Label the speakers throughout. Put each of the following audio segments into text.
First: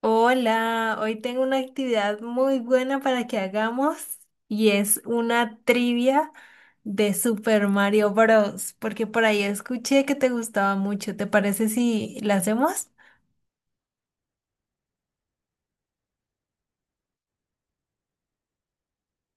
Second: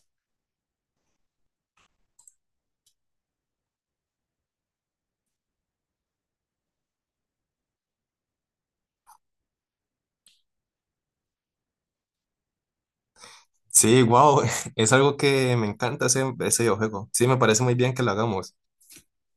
Speaker 1: Hola, hoy tengo una actividad muy buena para que hagamos y es una trivia de Super Mario Bros. Porque por ahí escuché que te gustaba mucho. ¿Te parece si la hacemos?
Speaker 2: Sí, wow, es algo que me encanta ese videojuego. Sí, me parece muy bien que lo hagamos.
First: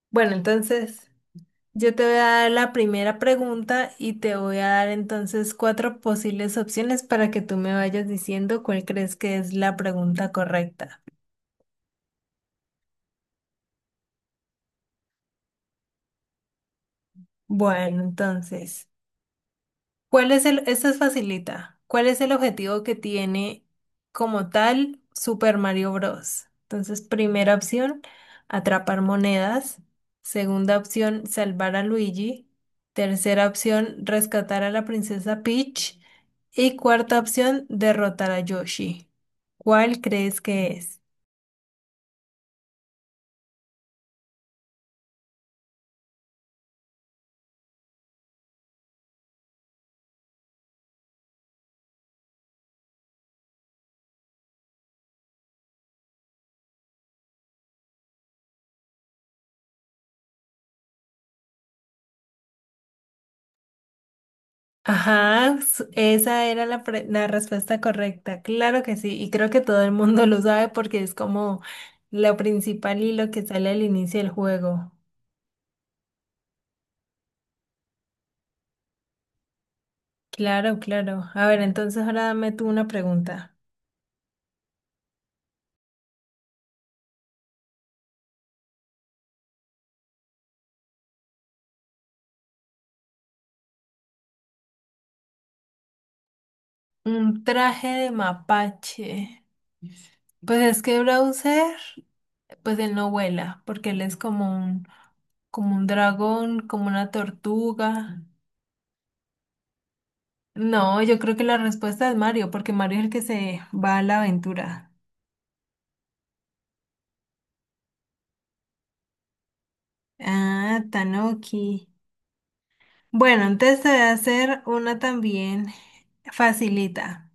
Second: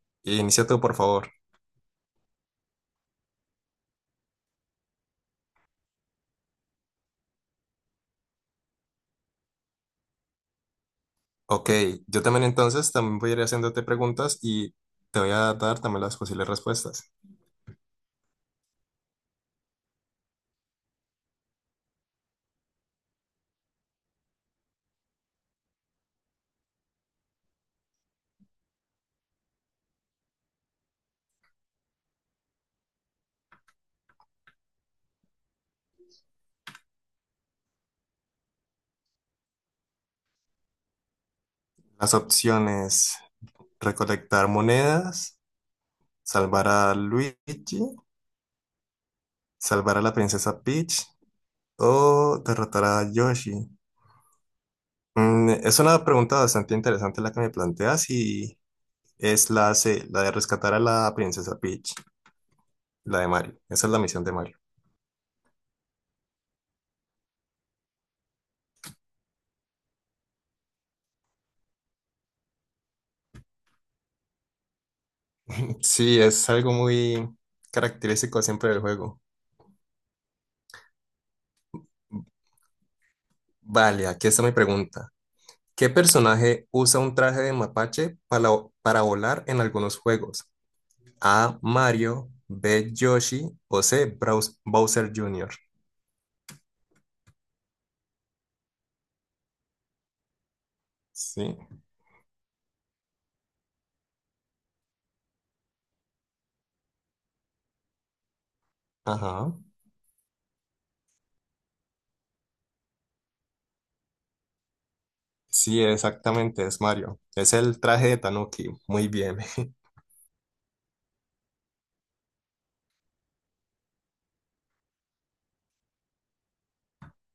Speaker 1: Bueno,
Speaker 2: Inicia tú, por
Speaker 1: entonces
Speaker 2: favor.
Speaker 1: yo te voy a dar la primera pregunta y te voy a dar entonces cuatro posibles opciones para que tú me vayas diciendo cuál crees que es la pregunta correcta.
Speaker 2: Ok, yo también entonces también voy a ir haciéndote preguntas y te voy a dar también las posibles respuestas.
Speaker 1: Bueno, entonces. ¿Cuál es esta es facilita. ¿Cuál es el objetivo que tiene como tal Super Mario Bros? Entonces, primera opción, atrapar monedas. Segunda opción, salvar a Luigi. Tercera opción, rescatar a la princesa Peach. Y cuarta opción, derrotar a Yoshi. ¿Cuál crees que es?
Speaker 2: Las opciones, recolectar monedas, salvar a Luigi, salvar a la princesa Peach o derrotar a Yoshi. Es una pregunta bastante interesante la que me planteas y es la C, la de rescatar a la princesa Peach, la de Mario. Esa es la misión de Mario.
Speaker 1: Ajá, esa era la respuesta correcta, claro que sí, y creo que todo el mundo lo sabe porque es como lo principal y lo que sale al inicio del juego.
Speaker 2: Sí, es algo muy característico siempre del juego.
Speaker 1: Claro, claro. A ver, entonces ahora dame tú una pregunta.
Speaker 2: Vale, aquí está mi pregunta. ¿Qué personaje usa un traje de mapache para volar en algunos juegos? A. Mario, B. Yoshi o C. Bowser Jr.
Speaker 1: Un traje de mapache. Pues es que
Speaker 2: Sí,
Speaker 1: Browser, pues él no vuela, porque él es como un dragón, como una tortuga.
Speaker 2: ajá.
Speaker 1: No, yo creo que la respuesta es Mario, porque Mario es el que se va a la aventura.
Speaker 2: Sí, exactamente, es Mario. Es el traje de Tanuki. Muy bien.
Speaker 1: Ah, Tanoki. Bueno, entonces te voy a hacer una también facilita.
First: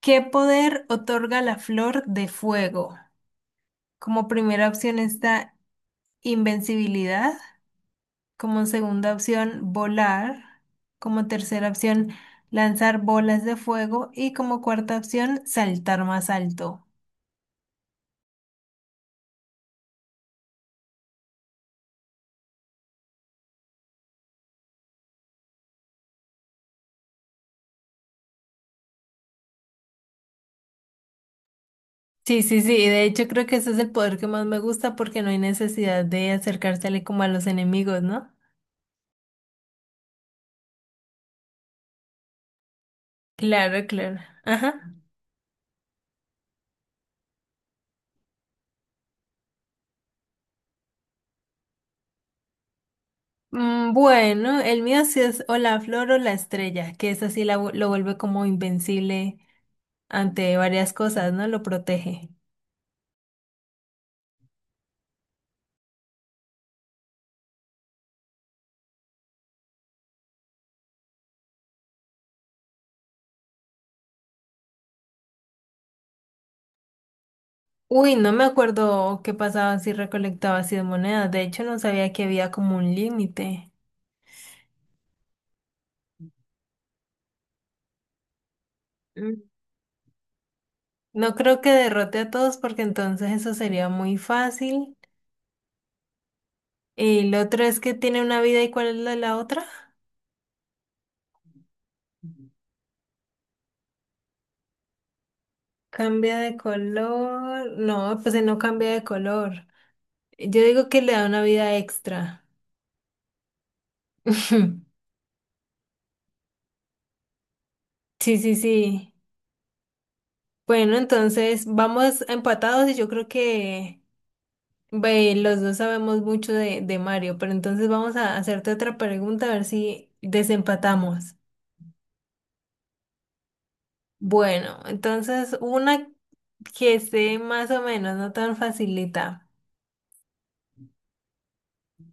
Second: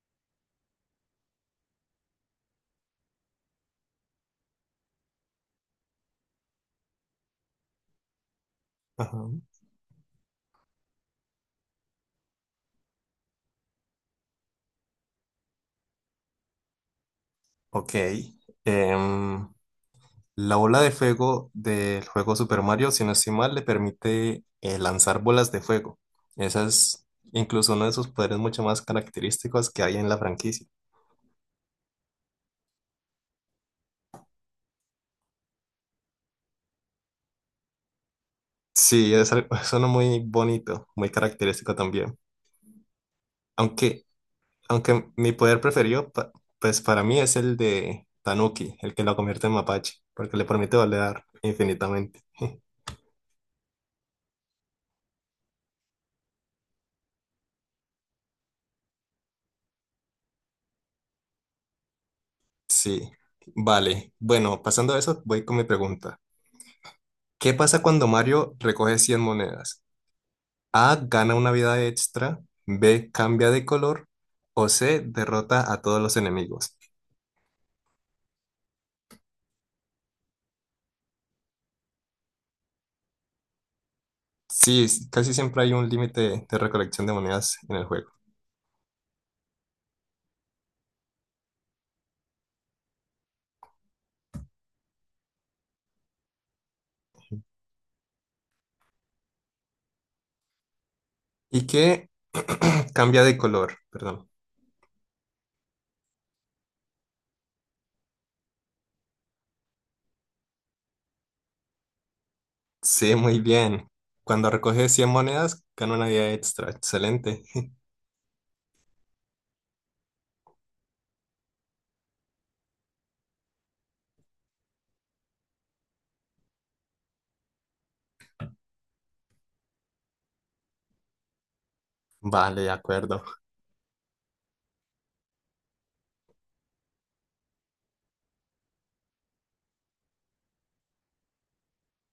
Speaker 1: ¿Qué poder otorga la flor de fuego? Como primera opción está invencibilidad, como segunda
Speaker 2: Ajá.
Speaker 1: opción volar, como tercera opción lanzar bolas de fuego y como cuarta opción saltar más alto.
Speaker 2: Ok. Em, La bola de fuego del juego Super Mario, si no estoy mal, le permite lanzar bolas de fuego. Esa es incluso uno de sus poderes mucho más característicos que hay en la franquicia.
Speaker 1: Sí, sí, sí, y de hecho creo que ese es el poder que más me gusta porque no hay necesidad de acercársele como a los enemigos, ¿no?
Speaker 2: Sí, es algo, es uno muy bonito, muy característico también.
Speaker 1: Claro,
Speaker 2: Aunque,
Speaker 1: claro. Ajá.
Speaker 2: aunque mi poder preferido, pues para mí es el de Tanuki, el que lo convierte en mapache, porque le permite volar infinitamente.
Speaker 1: Bueno, el mío sí es o la flor o la estrella, que es así lo vuelve como invencible ante varias cosas, ¿no? Lo protege.
Speaker 2: Sí, vale. Bueno, pasando a eso, voy con mi pregunta. ¿Qué pasa cuando Mario recoge 100 monedas? A. Gana una vida extra. B. Cambia de color. O C. Derrota a todos los enemigos.
Speaker 1: Uy, no me acuerdo qué pasaba si recolectaba así de monedas. De hecho, no sabía que había como un límite.
Speaker 2: Sí, casi siempre hay un límite de recolección de monedas en el juego.
Speaker 1: Mm. No creo que derrote a todos porque entonces eso sería muy fácil. Y lo otro es que tiene una vida y cuál es la otra.
Speaker 2: ¿Y qué cambia de color? Perdón.
Speaker 1: Cambia de color. No, pues él no cambia de color. Yo digo que le da una vida extra.
Speaker 2: Sí, muy bien. Cuando recoge 100 monedas, gana una vida extra. Excelente.
Speaker 1: Sí, sí, sí. Bueno, entonces vamos empatados y yo creo que ve, los dos sabemos mucho de Mario, pero entonces vamos a hacerte otra pregunta a ver si desempatamos.
Speaker 2: Vale, de acuerdo.
Speaker 1: Bueno, entonces una que sé más o menos, no tan facilita.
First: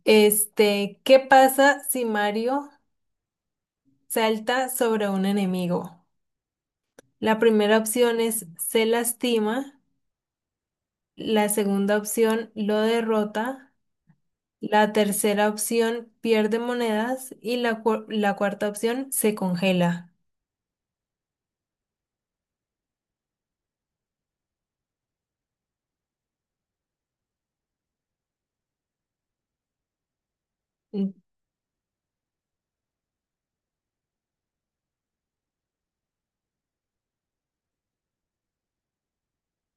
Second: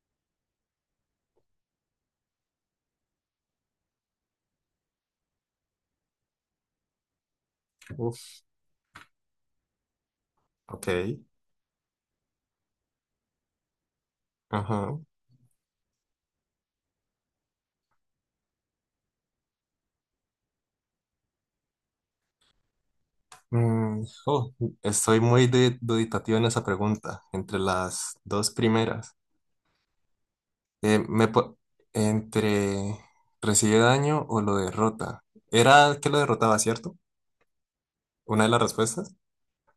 Speaker 1: Este, ¿qué pasa si Mario salta sobre un enemigo? La primera opción
Speaker 2: Uf,
Speaker 1: es se lastima,
Speaker 2: ok.
Speaker 1: la segunda opción lo derrota. La
Speaker 2: Ajá.
Speaker 1: tercera opción pierde monedas y la cuarta opción se congela.
Speaker 2: Oh, estoy muy duditativo en esa pregunta, entre las dos primeras. Eh,
Speaker 1: Mm,
Speaker 2: me po- Entre recibe daño o lo derrota. Era que lo derrotaba, ¿cierto? Una de las respuestas.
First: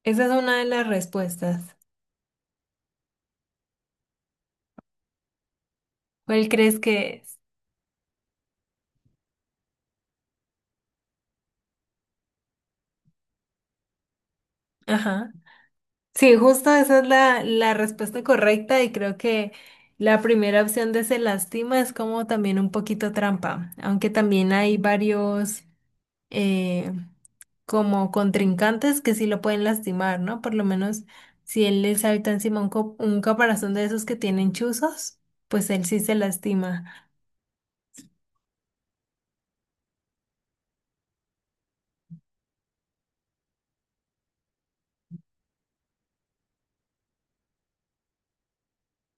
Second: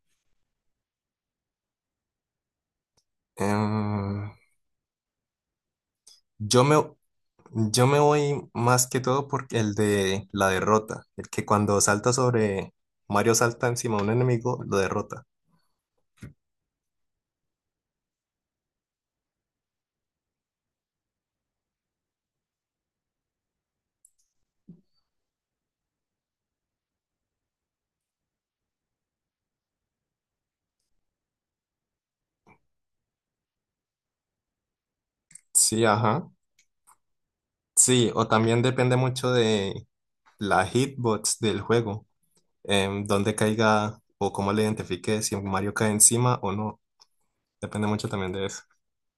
Speaker 1: esa es una de las respuestas.
Speaker 2: Em,
Speaker 1: ¿Cuál
Speaker 2: yo me,
Speaker 1: crees que es?
Speaker 2: yo me voy más que todo por el de la derrota. El que cuando salta sobre Mario salta encima de un enemigo, lo derrota.
Speaker 1: Ajá. Sí, justo esa es la respuesta correcta y creo que la primera opción de se lastima es como también un poquito trampa, aunque también hay varios eh, como contrincantes que sí lo pueden lastimar, ¿no? Por lo menos si él les habita encima un caparazón de esos que tienen chuzos, pues
Speaker 2: Sí,
Speaker 1: él sí se
Speaker 2: ajá.
Speaker 1: lastima.
Speaker 2: Sí, o también depende mucho de la hitbox del juego. Dónde caiga o cómo le identifique si Mario cae encima o no. Depende mucho también de eso.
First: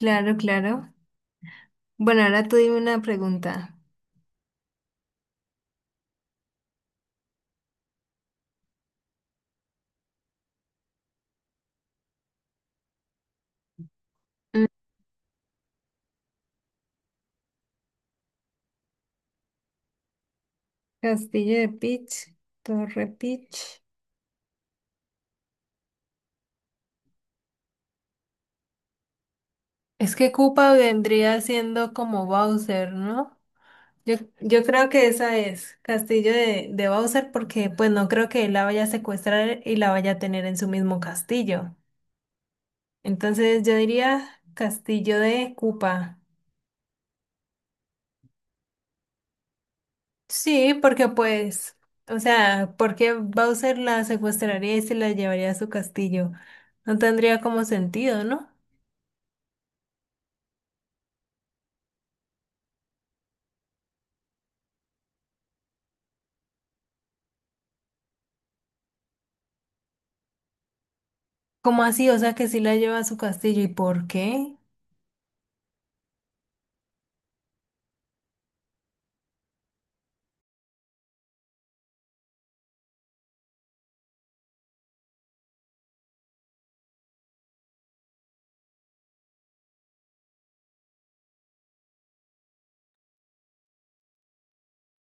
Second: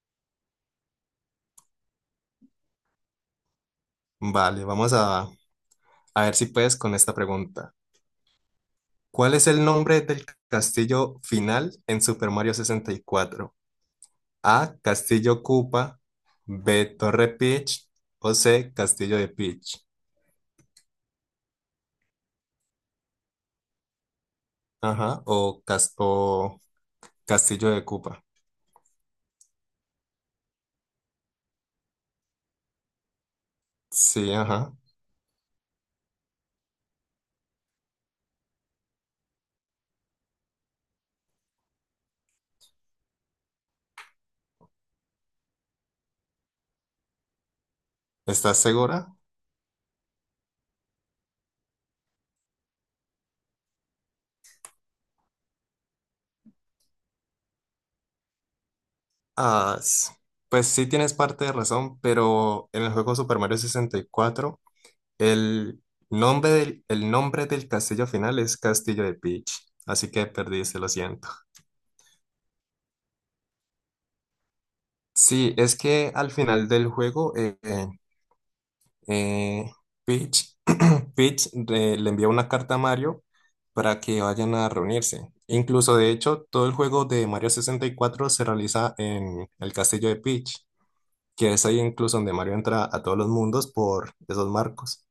Speaker 1: Claro, claro. Bueno, ahora tú dime una pregunta.
Speaker 2: Vale, vamos a A ver si puedes con esta pregunta. ¿Cuál es el nombre del castillo final en Super Mario 64?
Speaker 1: Mm,
Speaker 2: A. Castillo Koopa. B. Torre Peach. O C. Castillo de Peach.
Speaker 1: Castillo de Peach, Torre Peach.
Speaker 2: Ajá. O Castillo de Koopa.
Speaker 1: Es que Koopa vendría siendo como Bowser, ¿no? Yo,
Speaker 2: Sí,
Speaker 1: yo
Speaker 2: ajá.
Speaker 1: creo que esa es Castillo de Bowser porque pues no creo que él la vaya a secuestrar y la vaya a tener en su mismo castillo. Entonces yo diría Castillo de Koopa.
Speaker 2: ¿Estás segura?
Speaker 1: Sí, porque pues, o sea, porque Bowser la secuestraría y se la llevaría a su castillo. No tendría como sentido, ¿no?
Speaker 2: Ah, pues sí tienes parte de razón, pero en el juego Super Mario 64, el el nombre del castillo final es Castillo de Peach. Así que perdiste, lo siento.
Speaker 1: ¿Cómo así? O sea, que sí la lleva a su castillo. ¿Y por qué?
Speaker 2: Sí, es que al final del juego, eh, Peach, Peach, le envía una carta a Mario para que vayan a reunirse. Incluso, de hecho, todo el juego de Mario 64 se realiza en el castillo de Peach, que es ahí incluso donde Mario entra a todos los mundos por esos marcos.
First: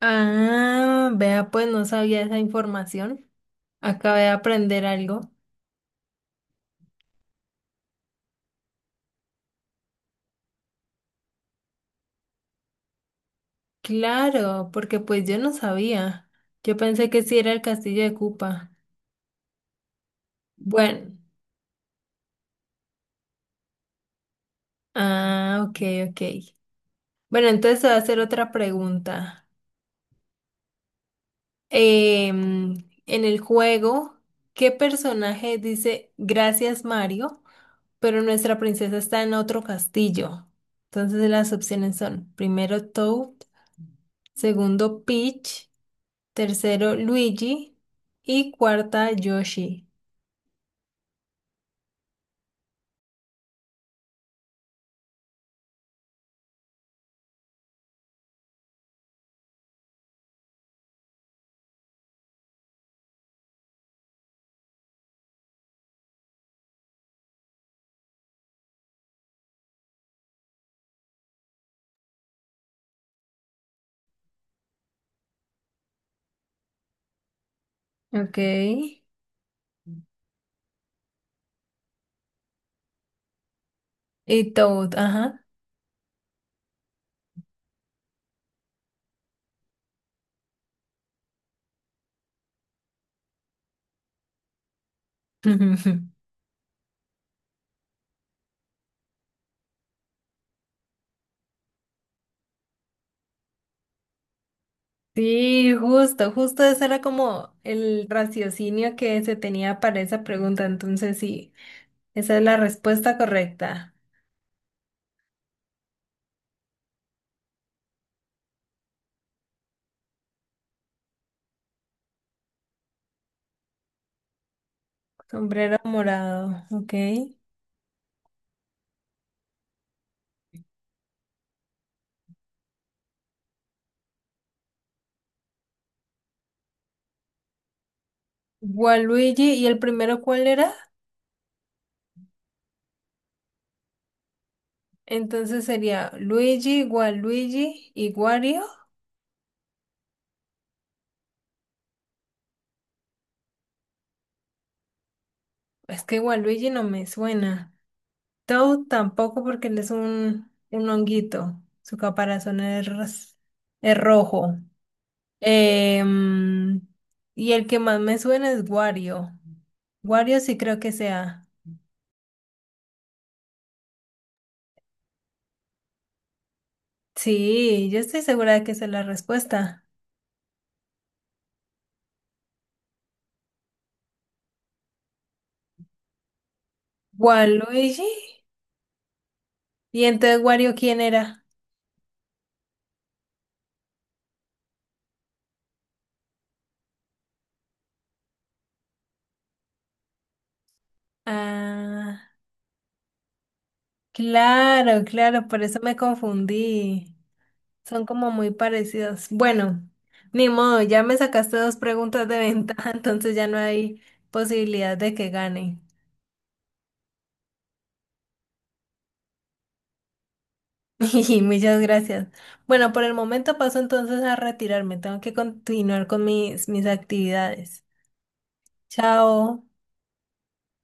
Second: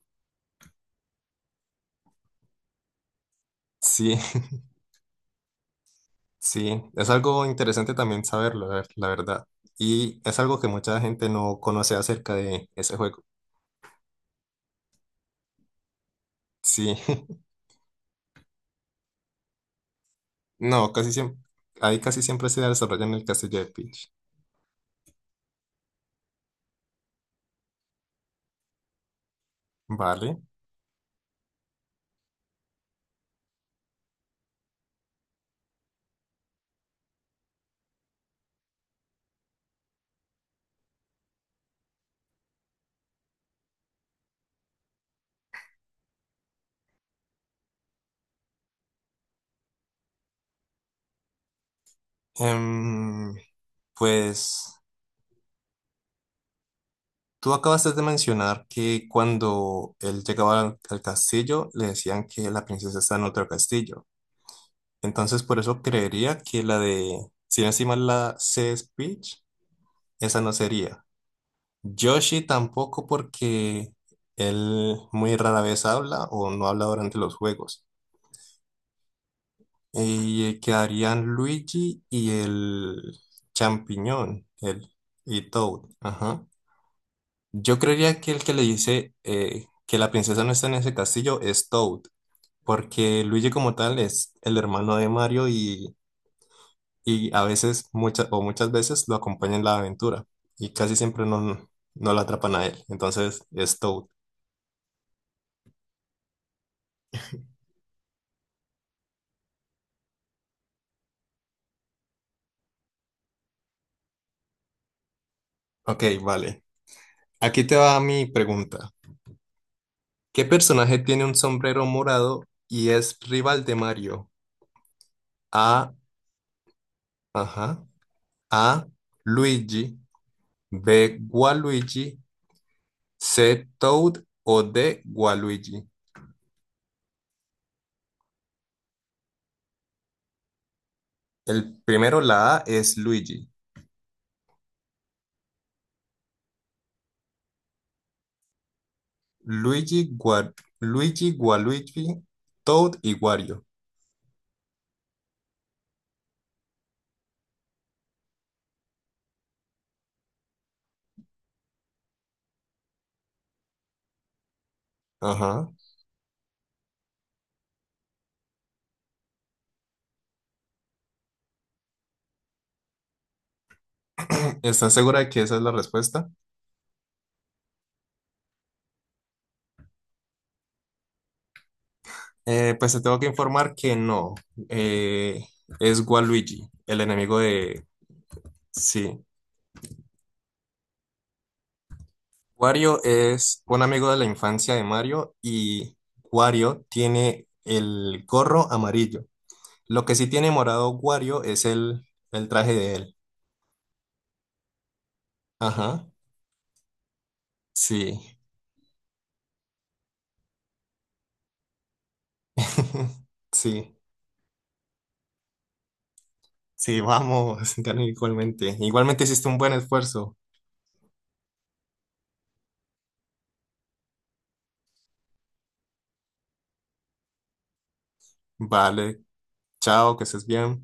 Speaker 1: Ah, vea, pues no sabía esa información.
Speaker 2: Sí,
Speaker 1: Acabé de aprender algo.
Speaker 2: sí, es algo interesante también saberlo, la verdad. Y es algo que mucha gente no conoce acerca de ese juego.
Speaker 1: Claro, porque pues yo no sabía. Yo
Speaker 2: Sí.
Speaker 1: pensé que sí era el castillo de Koopa.
Speaker 2: No, casi
Speaker 1: Bueno,
Speaker 2: siempre, ahí casi siempre se desarrolla en el castillo de Peach.
Speaker 1: ah, ok, ok. Bueno, entonces te voy a hacer otra pregunta.
Speaker 2: Vale.
Speaker 1: Em, en el juego, ¿qué personaje dice gracias Mario, pero nuestra princesa está en otro castillo? Entonces las opciones son primero Toad, segundo Peach, tercero Luigi y cuarta Yoshi.
Speaker 2: Em, pues tú acabaste de mencionar que cuando él llegaba al castillo le decían que la princesa está en otro castillo. Entonces por eso creería que la de, si no estoy mal, la C es Peach, esa no sería. Yoshi tampoco porque él muy rara vez habla o no habla durante los juegos.
Speaker 1: Ok.
Speaker 2: Y quedarían Luigi y el champiñón,
Speaker 1: Y
Speaker 2: el
Speaker 1: Toad, ajá.
Speaker 2: y Toad. Ajá. Yo creería que el que le dice que la princesa no está en ese castillo es Toad, porque Luigi como tal es el hermano de Mario y, y a veces, muchas o muchas veces lo acompaña en la aventura y casi siempre no, no lo atrapan a él. Entonces es Toad.
Speaker 1: Sí, justo, justo ese era como el raciocinio que se tenía para esa pregunta. Entonces, sí, esa es la respuesta correcta.
Speaker 2: Ok, vale. Aquí te va mi pregunta. ¿Qué personaje tiene un sombrero morado y es rival de Mario?
Speaker 1: Sombrero
Speaker 2: A.
Speaker 1: morado, ok.
Speaker 2: Ajá. A, Luigi, B, Gualuigi, C, Toad o D, Gualuigi.
Speaker 1: Waluigi, ¿y el primero cuál era?
Speaker 2: El primero, la A, es Luigi.
Speaker 1: Entonces sería Luigi, Waluigi y Wario.
Speaker 2: Luigi, Gua- Luigi, Gualuigi, Toad y Wario.
Speaker 1: Es que Waluigi no me suena. Toad tampoco porque él es un honguito. Su caparazón es rojo.
Speaker 2: Ajá.
Speaker 1: Em, y el que más me suena es Wario. Wario sí creo que sea.
Speaker 2: ¿Estás segura de que esa es la respuesta?
Speaker 1: Sí, yo estoy segura de que esa es la respuesta.
Speaker 2: Pues te tengo que informar que no. Eh, es Waluigi, el enemigo de...
Speaker 1: Waluigi.
Speaker 2: Sí.
Speaker 1: ¿Y entonces Wario quién era?
Speaker 2: Wario es un amigo de la infancia de Mario y Wario tiene el gorro amarillo. Lo que sí tiene morado Wario es el,
Speaker 1: Ah,
Speaker 2: el traje de él.
Speaker 1: claro, claro, por eso me
Speaker 2: Ajá.
Speaker 1: confundí. Son
Speaker 2: Sí.
Speaker 1: como muy parecidos. Bueno, ni modo, ya me sacaste 2 preguntas de ventaja, entonces ya no
Speaker 2: Sí.
Speaker 1: hay posibilidad de que gane.
Speaker 2: Sí, vamos. Gané igualmente. Igualmente hiciste un buen esfuerzo.
Speaker 1: Y muchas gracias. Bueno, por el momento paso entonces a retirarme. Tengo que continuar con mis actividades.
Speaker 2: Vale.
Speaker 1: Chao.
Speaker 2: Chao, que estés bien.